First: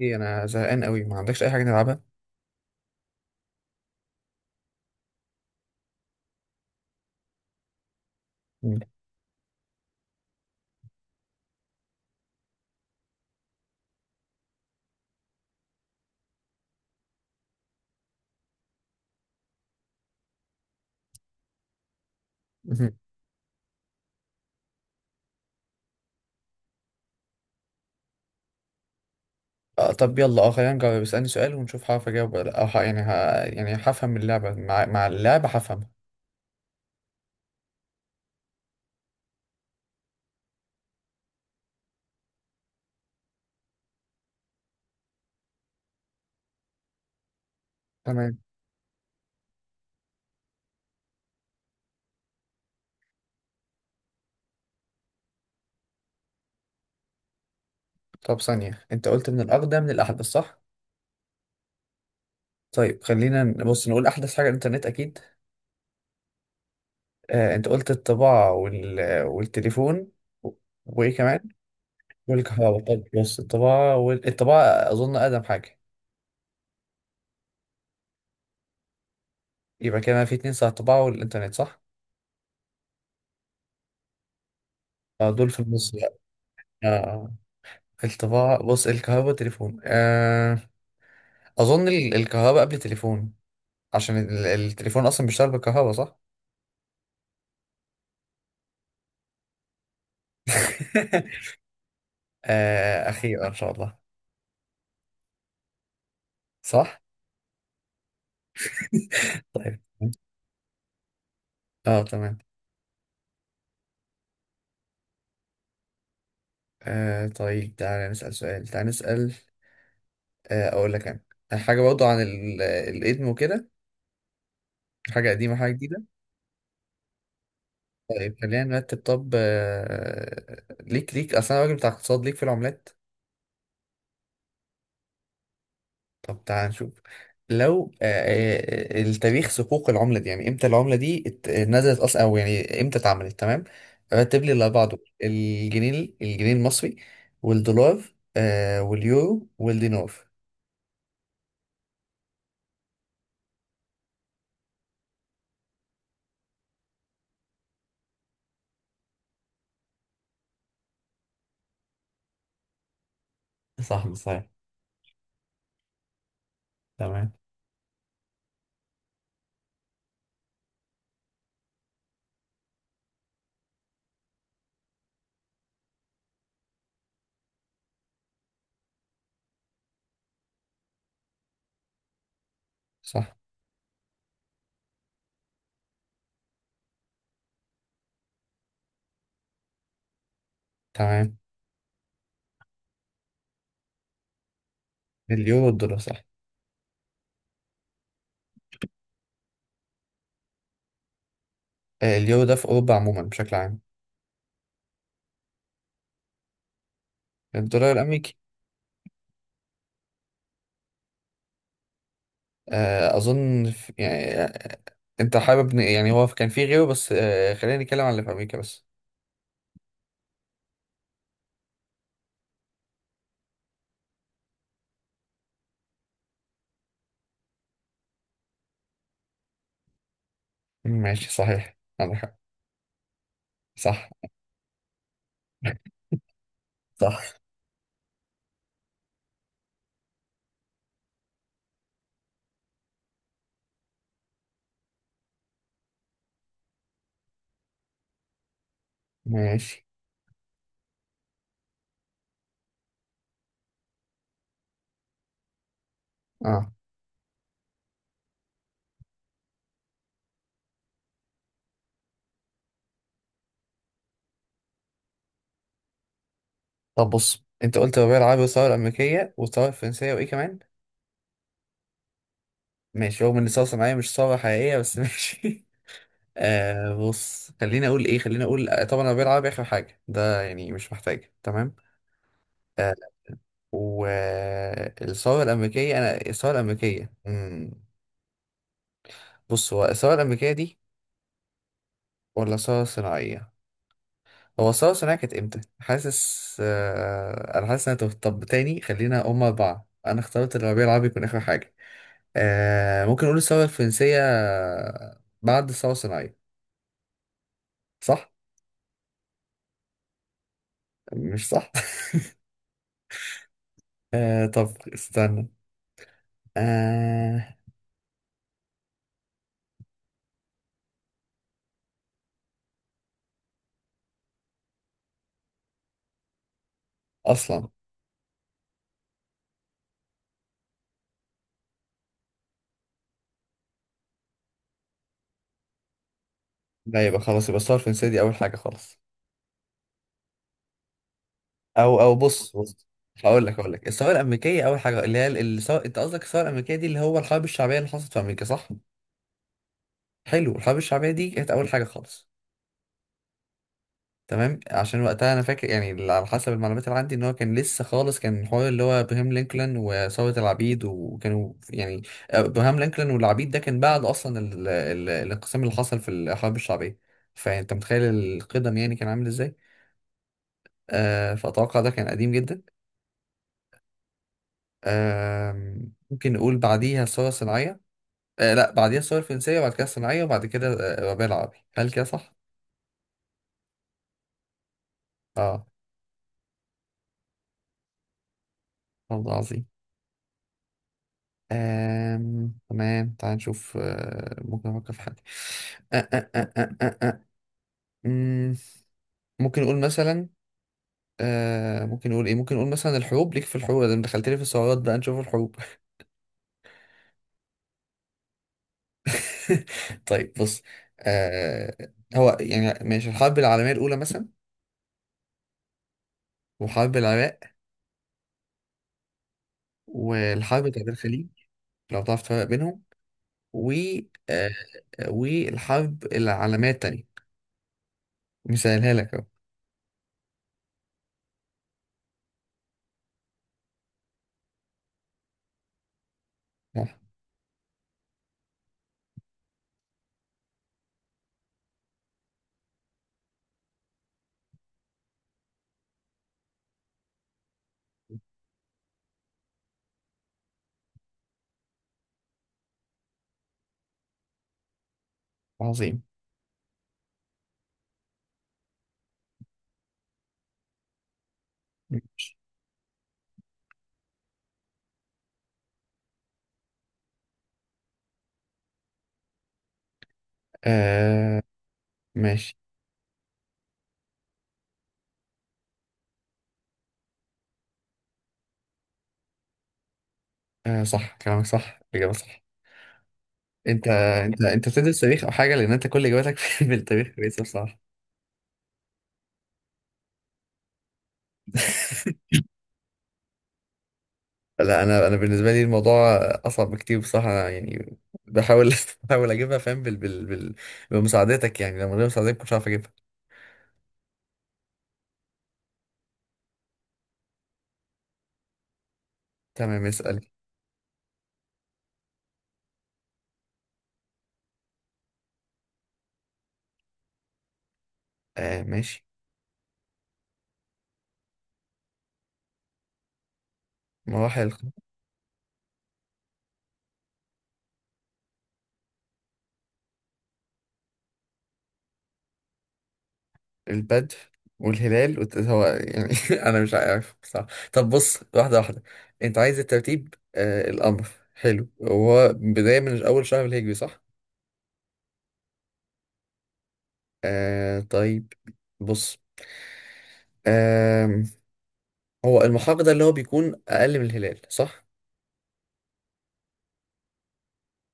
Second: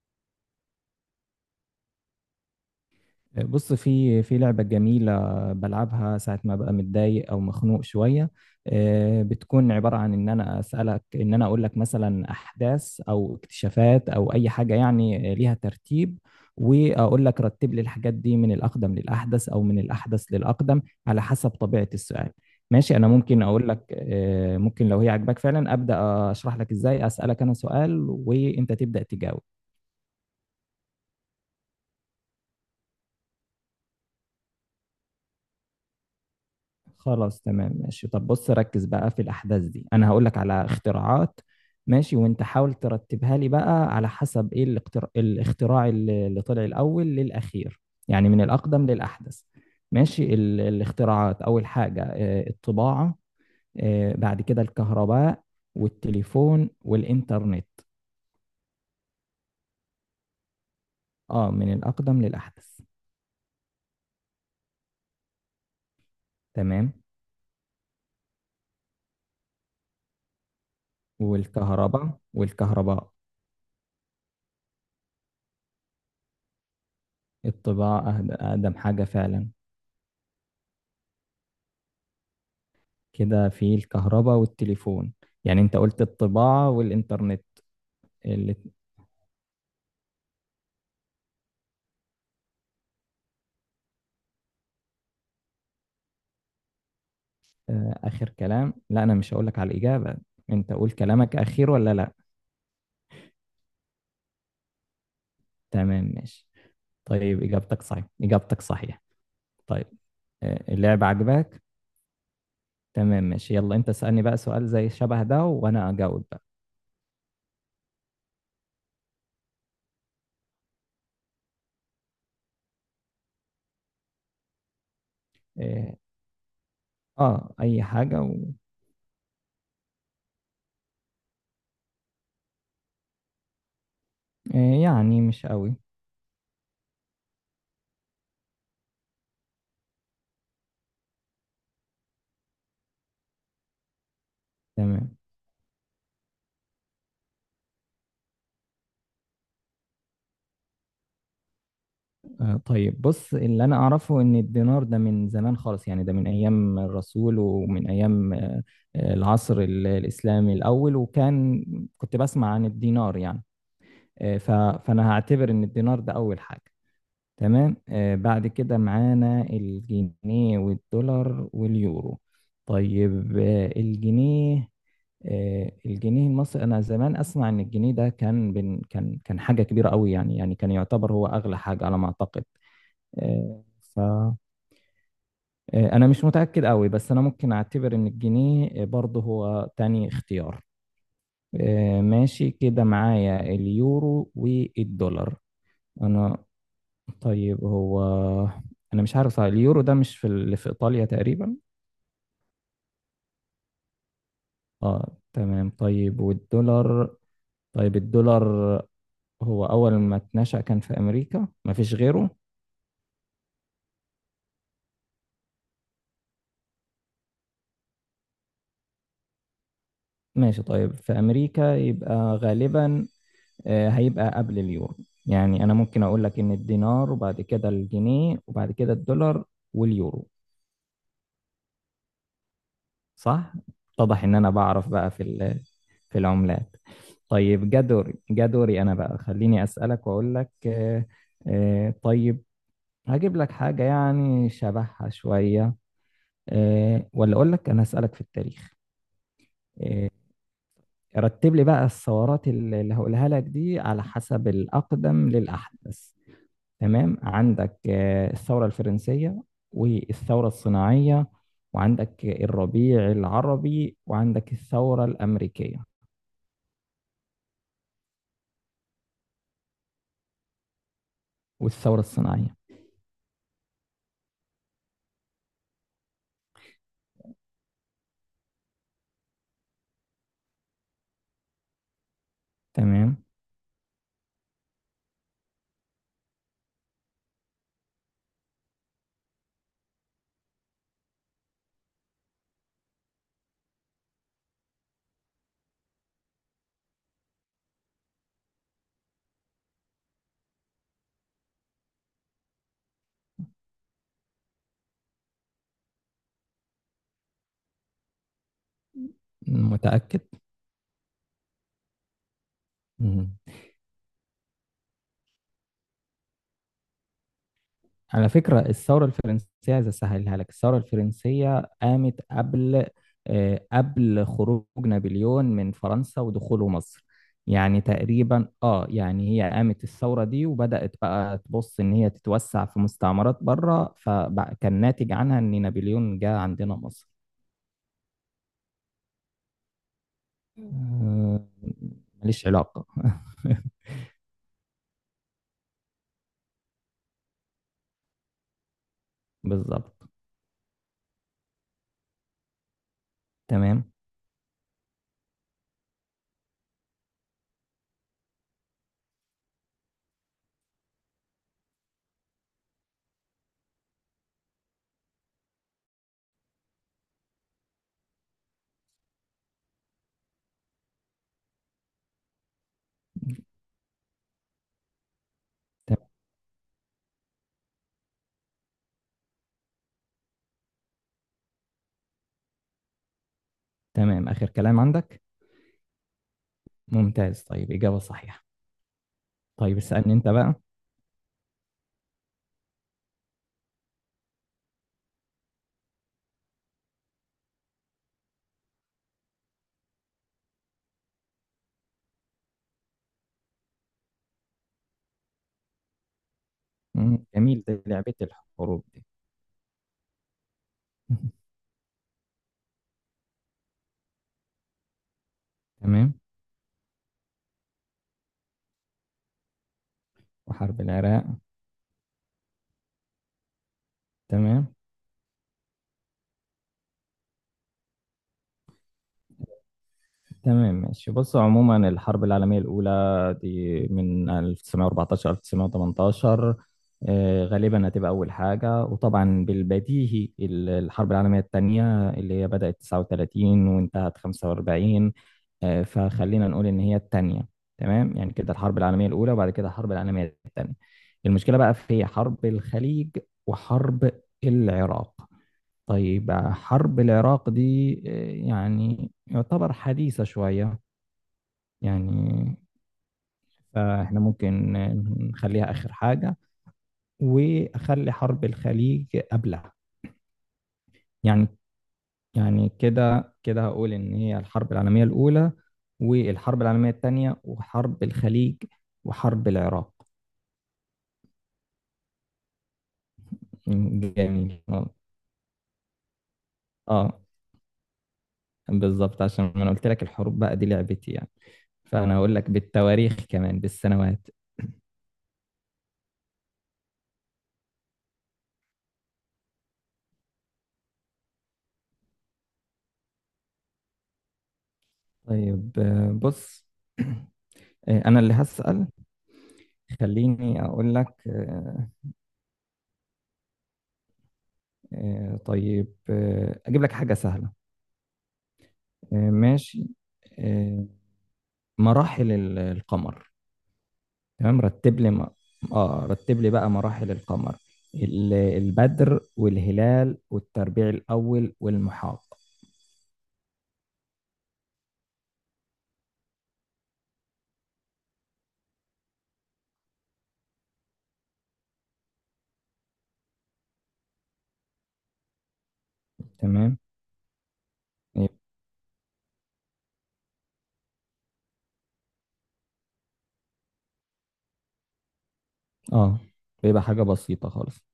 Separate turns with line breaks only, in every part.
ايه انا زهقان قوي ما عندكش اي حاجه نلعبها؟
بص في لعبة جميلة بلعبها ساعة ما ببقى متضايق أو مخنوق شوية.
مم.
بتكون عبارة عن إن أنا أسألك، إن أنا أقول لك مثلا أحداث أو اكتشافات أو أي حاجة يعني ليها ترتيب، وأقول لك رتب لي الحاجات دي من الأقدم للأحدث أو من الأحدث للأقدم على حسب طبيعة السؤال.
مهم.
ماشي، أنا ممكن أقول لك، ممكن لو هي عجباك فعلا أبدأ أشرح لك إزاي أسألك أنا سؤال وأنت تبدأ تجاوب.
طب يلا خلينا نجاوب، اسالني سؤال ونشوف هعرف اجاوب ولا لا. او ه- يعني ه... يعني هفهم اللعبه مع اللعبه هفهمها.
خلاص تمام ماشي، طب بص ركز بقى في الأحداث دي، أنا هقولك على اختراعات ماشي، وأنت حاول ترتبها لي بقى على حسب إيه الاختراع، الاختراع اللي طلع الأول للأخير، يعني
تمام.
من الأقدم للأحدث. ماشي، الاختراعات، أول حاجة الطباعة، بعد كده الكهرباء والتليفون والإنترنت.
طب ثانيه، انت قلت من الاقدم للاحدث صح؟
آه، من الأقدم للأحدث.
طيب خلينا نبص نقول احدث حاجه الانترنت اكيد.
تمام.
آه انت قلت الطباعه والتليفون و- وايه كمان؟
والكهرباء
والكهرباء. طب
والكهرباء
بص الطباعه الطباعه اظن اقدم حاجه.
الطباعة أقدم حاجة فعلا.
يبقى كده في اتنين صح، الطباعه والانترنت صح.
كده في الكهرباء والتليفون.
آه دول في
يعني انت
النص
قلت
بقى.
الطباعة
آه آه.
والإنترنت، اللي،
الطباعة بص الكهرباء والتليفون. آه أظن الكهرباء قبل التليفون، عشان التليفون أصلا بيشتغل بالكهرباء صح؟
آخر كلام. لا أنا مش هقولك على الإجابة، انت قول كلامك أخير ولا لا.
آه أخيرا إن شاء الله.
تمام ماشي،
صح؟
طيب إجابتك إجابتك صحيحة.
طيب.
طيب، اللعبة عجباك.
اه تمام.
تمام ماشي، يلا انت اسألني بقى سؤال زي شبه ده وأنا أجاوب بقى.
آه طيب تعالى نسأل سؤال، تعالى نسأل. آه أقول لك. أنا حاجة برضو عن الإدم وكده، حاجة قديمة حاجة
اه.
جديدة.
أي حاجة
طيب خلينا نرتب. طب ليك أصلا راجل بتاع اقتصاد، ليك في العملات؟
يعني مش قوي.
طب تعال نشوف. لو التاريخ صكوك العملة دي، يعني امتى العملة دي نزلت اصلا، او يعني امتى اتعملت. تمام، رتب لي الاربعة دول:
تمام.
الجنيه، الجنيه المصري، والدولار، واليورو والدينار.
طيب بص، اللي انا اعرفه ان الدينار ده من زمان خالص، يعني ده من ايام الرسول ومن ايام، العصر الاسلامي الاول، وكان كنت بسمع عن الدينار يعني.
صح
آه،
صحيح.
ف- فانا هعتبر ان الدينار ده اول حاجة.
تمام.
تمام، بعد كده معانا الجنيه والدولار واليورو. طيب، الجنيه، الجنيه المصري، انا زمان اسمع ان الجنيه ده كان بن كان كان حاجه كبيره قوي، يعني كان يعتبر هو اغلى حاجه على ما اعتقد.
صح.
فأنا مش متأكد قوي، بس أنا ممكن أعتبر إن الجنيه برضه هو تاني اختيار.
تمام
ماشي، كده معايا اليورو والدولار.
اليورو والدولار صح.
أنا طيب هو أنا مش عارف صح، اليورو ده مش في اللي في إيطاليا تقريبا.
اليورو ده في أوروبا عموما بشكل عام.
آه تمام، طيب والدولار.
الدولار
طيب
الأمريكي.
الدولار، هو أول ما اتنشأ كان في أمريكا مفيش غيره.
أظن في يعني أنت حابب يعني هو كان في غيره، بس خلينا نتكلم عن اللي في أمريكا بس.
ماشي، طيب في أمريكا يبقى غالبا، هيبقى قبل اليورو. يعني انا ممكن اقول لك ان الدينار وبعد كده الجنيه وبعد كده الدولار واليورو.
ماشي صحيح عندك حق.
صح.
صح.
اتضح ان انا بعرف بقى في العملات.
صح.
طيب، جدوري انا بقى خليني اسالك واقول لك، طيب هجيب لك حاجه يعني شبهها شويه، ولا اقول لك انا اسالك في التاريخ.
ماشي.
رتب لي بقى الثورات اللي هقولها لك دي على حسب الاقدم للاحدث.
اه
تمام، عندك الثورة الفرنسية والثورة الصناعية، وعندك الربيع العربي، وعندك الثورة الأمريكية
طب بص انت قلت ببيع العربي والثورة الأمريكية والثورة الفرنسية وإيه كمان؟
والثورة الصناعية.
ماشي، رغم إن الثورة الصناعية مش ثورة حقيقية بس ماشي. آه بص خليني أقول إيه، خليني أقول طبعا أنا ببيع العربي آخر حاجة، ده يعني مش محتاج. تمام. آه.
تمام.
والثورة الأمريكية، أنا الثورة الأمريكية مم. بص هو الثورة الأمريكية دي ولا الثورة الصناعية؟ هو الثورة الصناعية كانت إمتى؟ حاسس أنا حاسس إن أنا تهت. طب تاني خلينا، هما أربعة، أنا اخترت الربيع العربي يكون آخر حاجة. آه ممكن نقول الثورة الفرنسية بعد الثورة الصناعية صح؟
متأكد.
مش صح؟
مم.
آه طب استنى. آه.
على فكرة الثورة الفرنسية عايز أسهلها لك، الثورة الفرنسية قامت قبل، قبل خروج نابليون من فرنسا ودخوله مصر.
أصلا
يعني تقريبا اه، يعني هي قامت الثورة دي وبدأت بقى تبص إن هي تتوسع في مستعمرات بره، فكان ناتج عنها إن نابليون جه عندنا
لا،
مصر.
يبقى خلاص، يبقى الثورة الفرنسية دي أول حاجة خالص.
مم.
أو
ماليش
بص بص،
علاقة.
هقول لك هقول لك الثورة الأمريكية أول حاجة اللي هي الثورة، أنت قصدك الثورة الأمريكية دي اللي هو الحرب الشعبية اللي حصلت في أمريكا صح؟
بالظبط.
حلو، الحرب الشعبية دي كانت أول حاجة خالص.
تمام.
تمام عشان وقتها انا فاكر، يعني اللي على حسب المعلومات اللي عندي ان هو كان لسه خالص، كان الحوار اللي هو ابراهام لينكولن وثورة العبيد، وكانوا يعني ابراهام لينكولن والعبيد ده كان بعد اصلا الانقسام اللي حصل في الحرب الشعبية، فانت متخيل القدم يعني كان عامل ازاي. فاتوقع ده كان قديم جدا. آه
ت-
ممكن نقول بعديها الثورة الصناعية. آه لا، بعديها الثورة الفرنسية وبعد كده الصناعية وبعد كده الربيع العربي. هل كده صح؟
تمام آخر كلام عندك.
اه.
ممتاز، طيب إجابة صحيحة.
والله عظيم.
طيب اسألني أنت بقى.
تمام تعال نشوف، ممكن أفكر في حاجة. آ- آ- آ- آ- آ- آ. مم، ممكن نقول مثلا. ممكن نقول إيه، ممكن نقول مثلا الحروب. ليك في الحروب، ده دخلت لي في السعرات، بقى نشوف الحروب.
مم، جميل ده، لعبة الحروب دي.
طيب بص. آه... هو يعني ماشي الحرب العالمية الأولى مثلا،
تمام.
وحرب العراق، والحرب
وحرب
بتاعت
العراق.
الخليج، لو تعرف تفرق بينهم، و آه...
تمام.
والحرب العالمية التانية، مثالها لك أهو.
تمام ماشي بص، عموما الحرب العالمية الأولى دي من 1914 1918.
آه،
غالبا هتبقى أول حاجة. وطبعا بالبديهي الحرب العالمية الثانية اللي هي بدأت 39 وانتهت 45، فخلينا نقول إن هي الثانية. تمام، يعني كده الحرب العالمية الأولى وبعد كده الحرب العالمية الثانية. المشكلة بقى في حرب الخليج وحرب العراق.
عظيم.
طيب حرب العراق دي يعني يعتبر حديثة شوية
ماشي.
يعني، فاحنا ممكن نخليها آخر حاجة وأخلي حرب الخليج قبلها
آه...
يعني.
ماشي.
يعني كده كده هقول إن هي الحرب العالمية الأولى والحرب العالمية الثانية وحرب الخليج وحرب العراق.
آه صح كلامك صح، الإجابة صح. أنت أنت
جميل.
أنت بتدرس تاريخ أو حاجة، لأن أنت كل إجاباتك في التاريخ
اه،
كويسة بصراحة.
بالظبط، عشان انا قلت لك الحروب بقى دي لعبتي يعني، فأنا هقول لك بالتواريخ كمان بالسنوات.
لا أنا بالنسبة لي الموضوع أصعب بكتير بصراحة، أنا يعني بحاول بحاول أجيبها فاهم بمساعدتك، يعني لو من غير مساعدتك مش هعرف أجيبها.
طيب، بص، أنا اللي هسأل.
تمام اسأل.
خليني أقول لك، طيب، أجيب لك حاجة سهلة.
آه ماشي.
ماشي، آه، مراحل القمر.
مراحل
تمام، رتب لي بقى مراحل القمر، البدر والهلال والتربيع الأول والمحاق.
البدء والهلال هو يعني أنا مش عارف بصراحة. طب بص، واحدة واحدة. أنت عايز الترتيب، الأمر حلو. هو بداية من أول شهر الهجري صح؟
تمام.
آه طيب
يب-
بص. آه. هو المحاق ده اللي هو بيكون اقل من الهلال صح.
آه بيبقى حاجة بسيطة خالص.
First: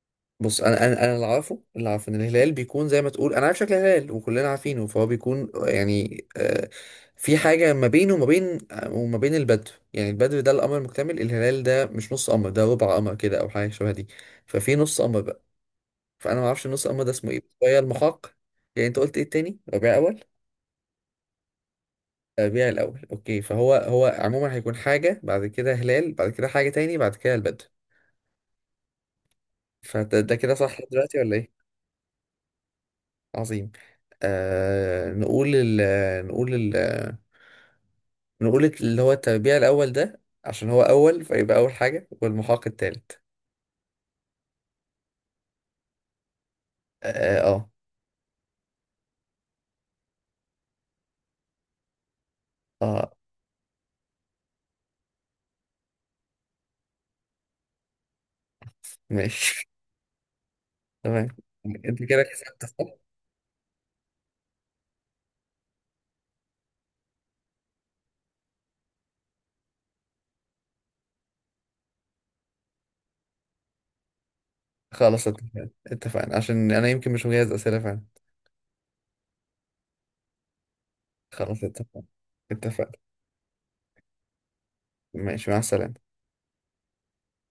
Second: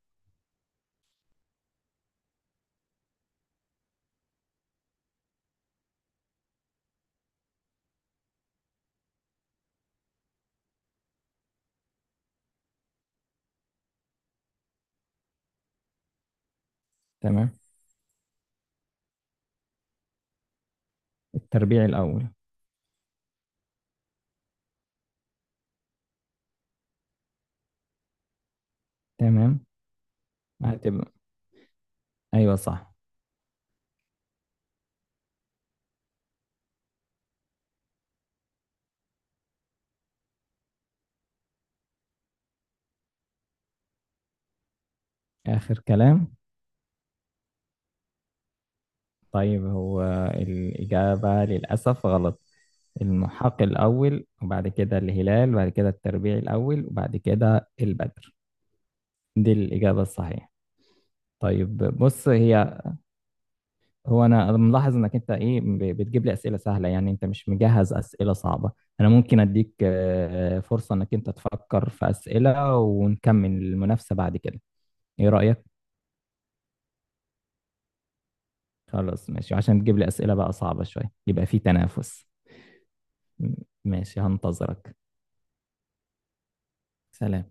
بص انا اللي عارفه ان الهلال بيكون زي ما تقول، انا عارف شكل الهلال وكلنا عارفينه، فهو بيكون يعني آه في حاجه ما بينه وما بين البدو، يعني البدو ده القمر المكتمل. الهلال ده مش نص قمر، ده ربع قمر كده او حاجه شبه دي، ففي نص قمر بقى، فانا ما اعرفش النص قمر ده اسمه ايه، بس
تمام.
هي المحاق. يعني انت قلت ايه التاني، ربيع اول؟
التربيع الأول.
تربيع الأول أوكي. فهو عموما هيكون حاجة بعد كده هلال، بعد كده حاجة تاني، بعد كده البدر.
تمام.
فده كده صح لحد
هتبقى
دلوقتي ولا إيه؟
أيوة صح.
عظيم. آه نقول ال نقول اللي هو التربيع الأول ده عشان هو أول، فيبقى أول حاجة والمحاق التالت.
آخر كلام.
آه آه,
طيب هو الإجابة للأسف غلط.
آه
المحاق الأول وبعد كده الهلال وبعد كده التربيع الأول وبعد كده البدر. دي
ماشي.
الإجابة الصحيحة.
تمام.
طيب
أنت كده
بص،
كسبت
هي
صح؟
هو أنا ملاحظ إنك أنت إيه بتجيب لي أسئلة سهلة، يعني أنت مش مجهز أسئلة صعبة. أنا ممكن أديك فرصة إنك أنت تفكر في أسئلة ونكمل المنافسة بعد كده.
خلاص
إيه رأيك؟
اتفقنا، اتفقنا عشان أنا يمكن مش مجهز أسئلة فعلا.
خلاص ماشي، وعشان تجيب لي أسئلة بقى صعبة شوية يبقى في
خلاص اتفقنا.
تنافس.
اتفقنا.
ماشي، هنتظرك.
ماشي مع السلامة.
سلام.